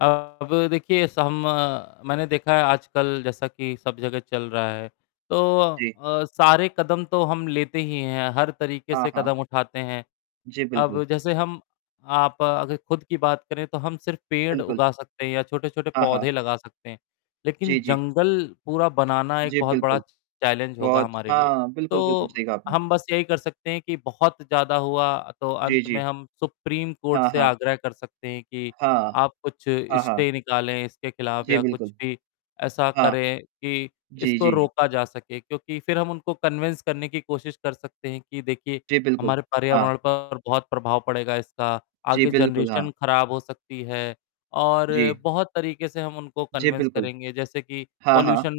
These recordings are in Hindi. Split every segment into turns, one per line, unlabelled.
अब देखिए सम मैंने देखा है आजकल जैसा कि सब जगह चल रहा है, तो
जी।
अ, सारे कदम तो हम लेते ही हैं, हर तरीके से
हाँ, हाँ।
कदम उठाते हैं।
जी,
अब
बिल्कुल।
जैसे हम आप अगर खुद की बात करें तो हम सिर्फ़ पेड़
बिल्कुल।
उगा सकते हैं या छोटे-छोटे
हाँ, हाँ।
पौधे लगा सकते हैं, लेकिन
जी, जी।
जंगल पूरा बनाना एक
जी
बहुत बड़ा
बिल्कुल।
चैलेंज होगा
बहुत
हमारे लिए।
हाँ बिल्कुल, बिल्कुल
तो
सही कहा आपने।
हम बस यही कर सकते हैं कि बहुत ज़्यादा हुआ तो
जी,
अंत में
जी।
हम सुप्रीम कोर्ट
हाँ,
से
हाँ।
आग्रह कर सकते हैं कि
हाँ,
आप कुछ
हाँ,
स्टे
हाँ।
निकालें इसके खिलाफ
जी
या कुछ
बिल्कुल।
भी ऐसा
हाँ,
करें कि
जी,
इसको
जी।
रोका जा सके क्योंकि फिर हम उनको कन्विन्स करने की कोशिश कर सकते हैं कि देखिए,
जी बिल्कुल,
हमारे
हाँ।
पर्यावरण पर बहुत प्रभाव पड़ेगा इसका,
जी
आगे
बिल्कुल,
जनरेशन
हाँ।
ख़राब हो सकती है और
जी।
बहुत तरीके से हम उनको
जी
कन्विन्स
बिल्कुल,
करेंगे जैसे कि
हाँ, हाँ।
पॉल्यूशन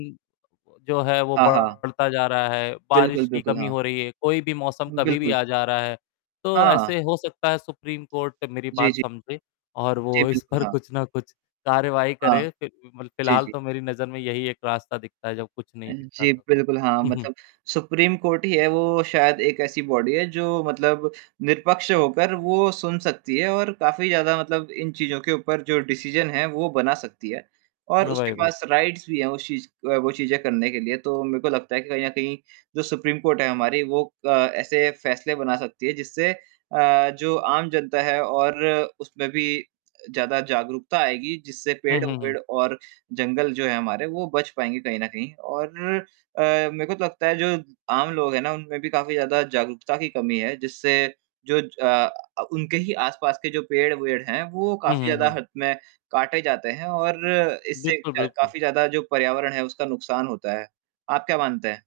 जो है वो
हाँ, हाँ।
बढ़ता जा रहा है। बारिश
बिल्कुल,
की
बिल्कुल
कमी
हाँ।
हो रही है, कोई भी मौसम कभी भी
बिल्कुल।
आ जा रहा है, तो
हाँ।
ऐसे हो सकता है सुप्रीम कोर्ट मेरी
जी,
बात
जी।
समझे और
जी,
वो इस
बिल्कुल,
पर
हाँ।
कुछ ना कुछ कार्यवाही
हाँ।
करे। फि अ, मल
जी,
फिलहाल
जी।
तो मेरी नज़र में यही एक रास्ता दिखता है जब कुछ
अ,
नहीं दिखता
जी,
तो।
बिल्कुल हाँ
हुँ, हुँ।
मतलब सुप्रीम कोर्ट ही है वो शायद एक ऐसी बॉडी है जो मतलब निष्पक्ष होकर वो सुन सकती है और काफ़ी ज़्यादा मतलब इन चीज़ों के ऊपर जो डिसिज़न है, वो बना सकती है और
हाँ, वही,
उसके
वही।
पास राइट्स भी हैं उस चीज अ, वो चीज़ें करने के लिए। तो मेरे को लगता है कि कहीं न कहीं जो सुप्रीम कोर्ट है हमारी वो अ, ऐसे फैसले बना सकती है जिससे अ, जो आम जनता है और उसमें भी ज़्यादा जागरूकता आएगी जिससे
हुँ, हुँ, हुँ।
पेड़-वेड़ और जंगल जो है हमारे वो बच पाएँगे कहीं न कहीं। और अ, मेरे को तो लगता है जो आम लोग हैं ना उनमें भी काफ़ी ज़्यादा जागरूकता की कमी है जिससे जो ज अ, उनके ही आसपास के जो पेड़-वेड़ हैं, वो
हुँ,
काफ़ी
हुँ,
ज़्यादा
हुँ।
हद में काटे जाते हैं और इससे
बिल्कुल,
क
बिल्कुल।
काफ़ी ज़्यादा जो पर्यावरण है उसका नुकसान होता है। आप क्या मानते हैं?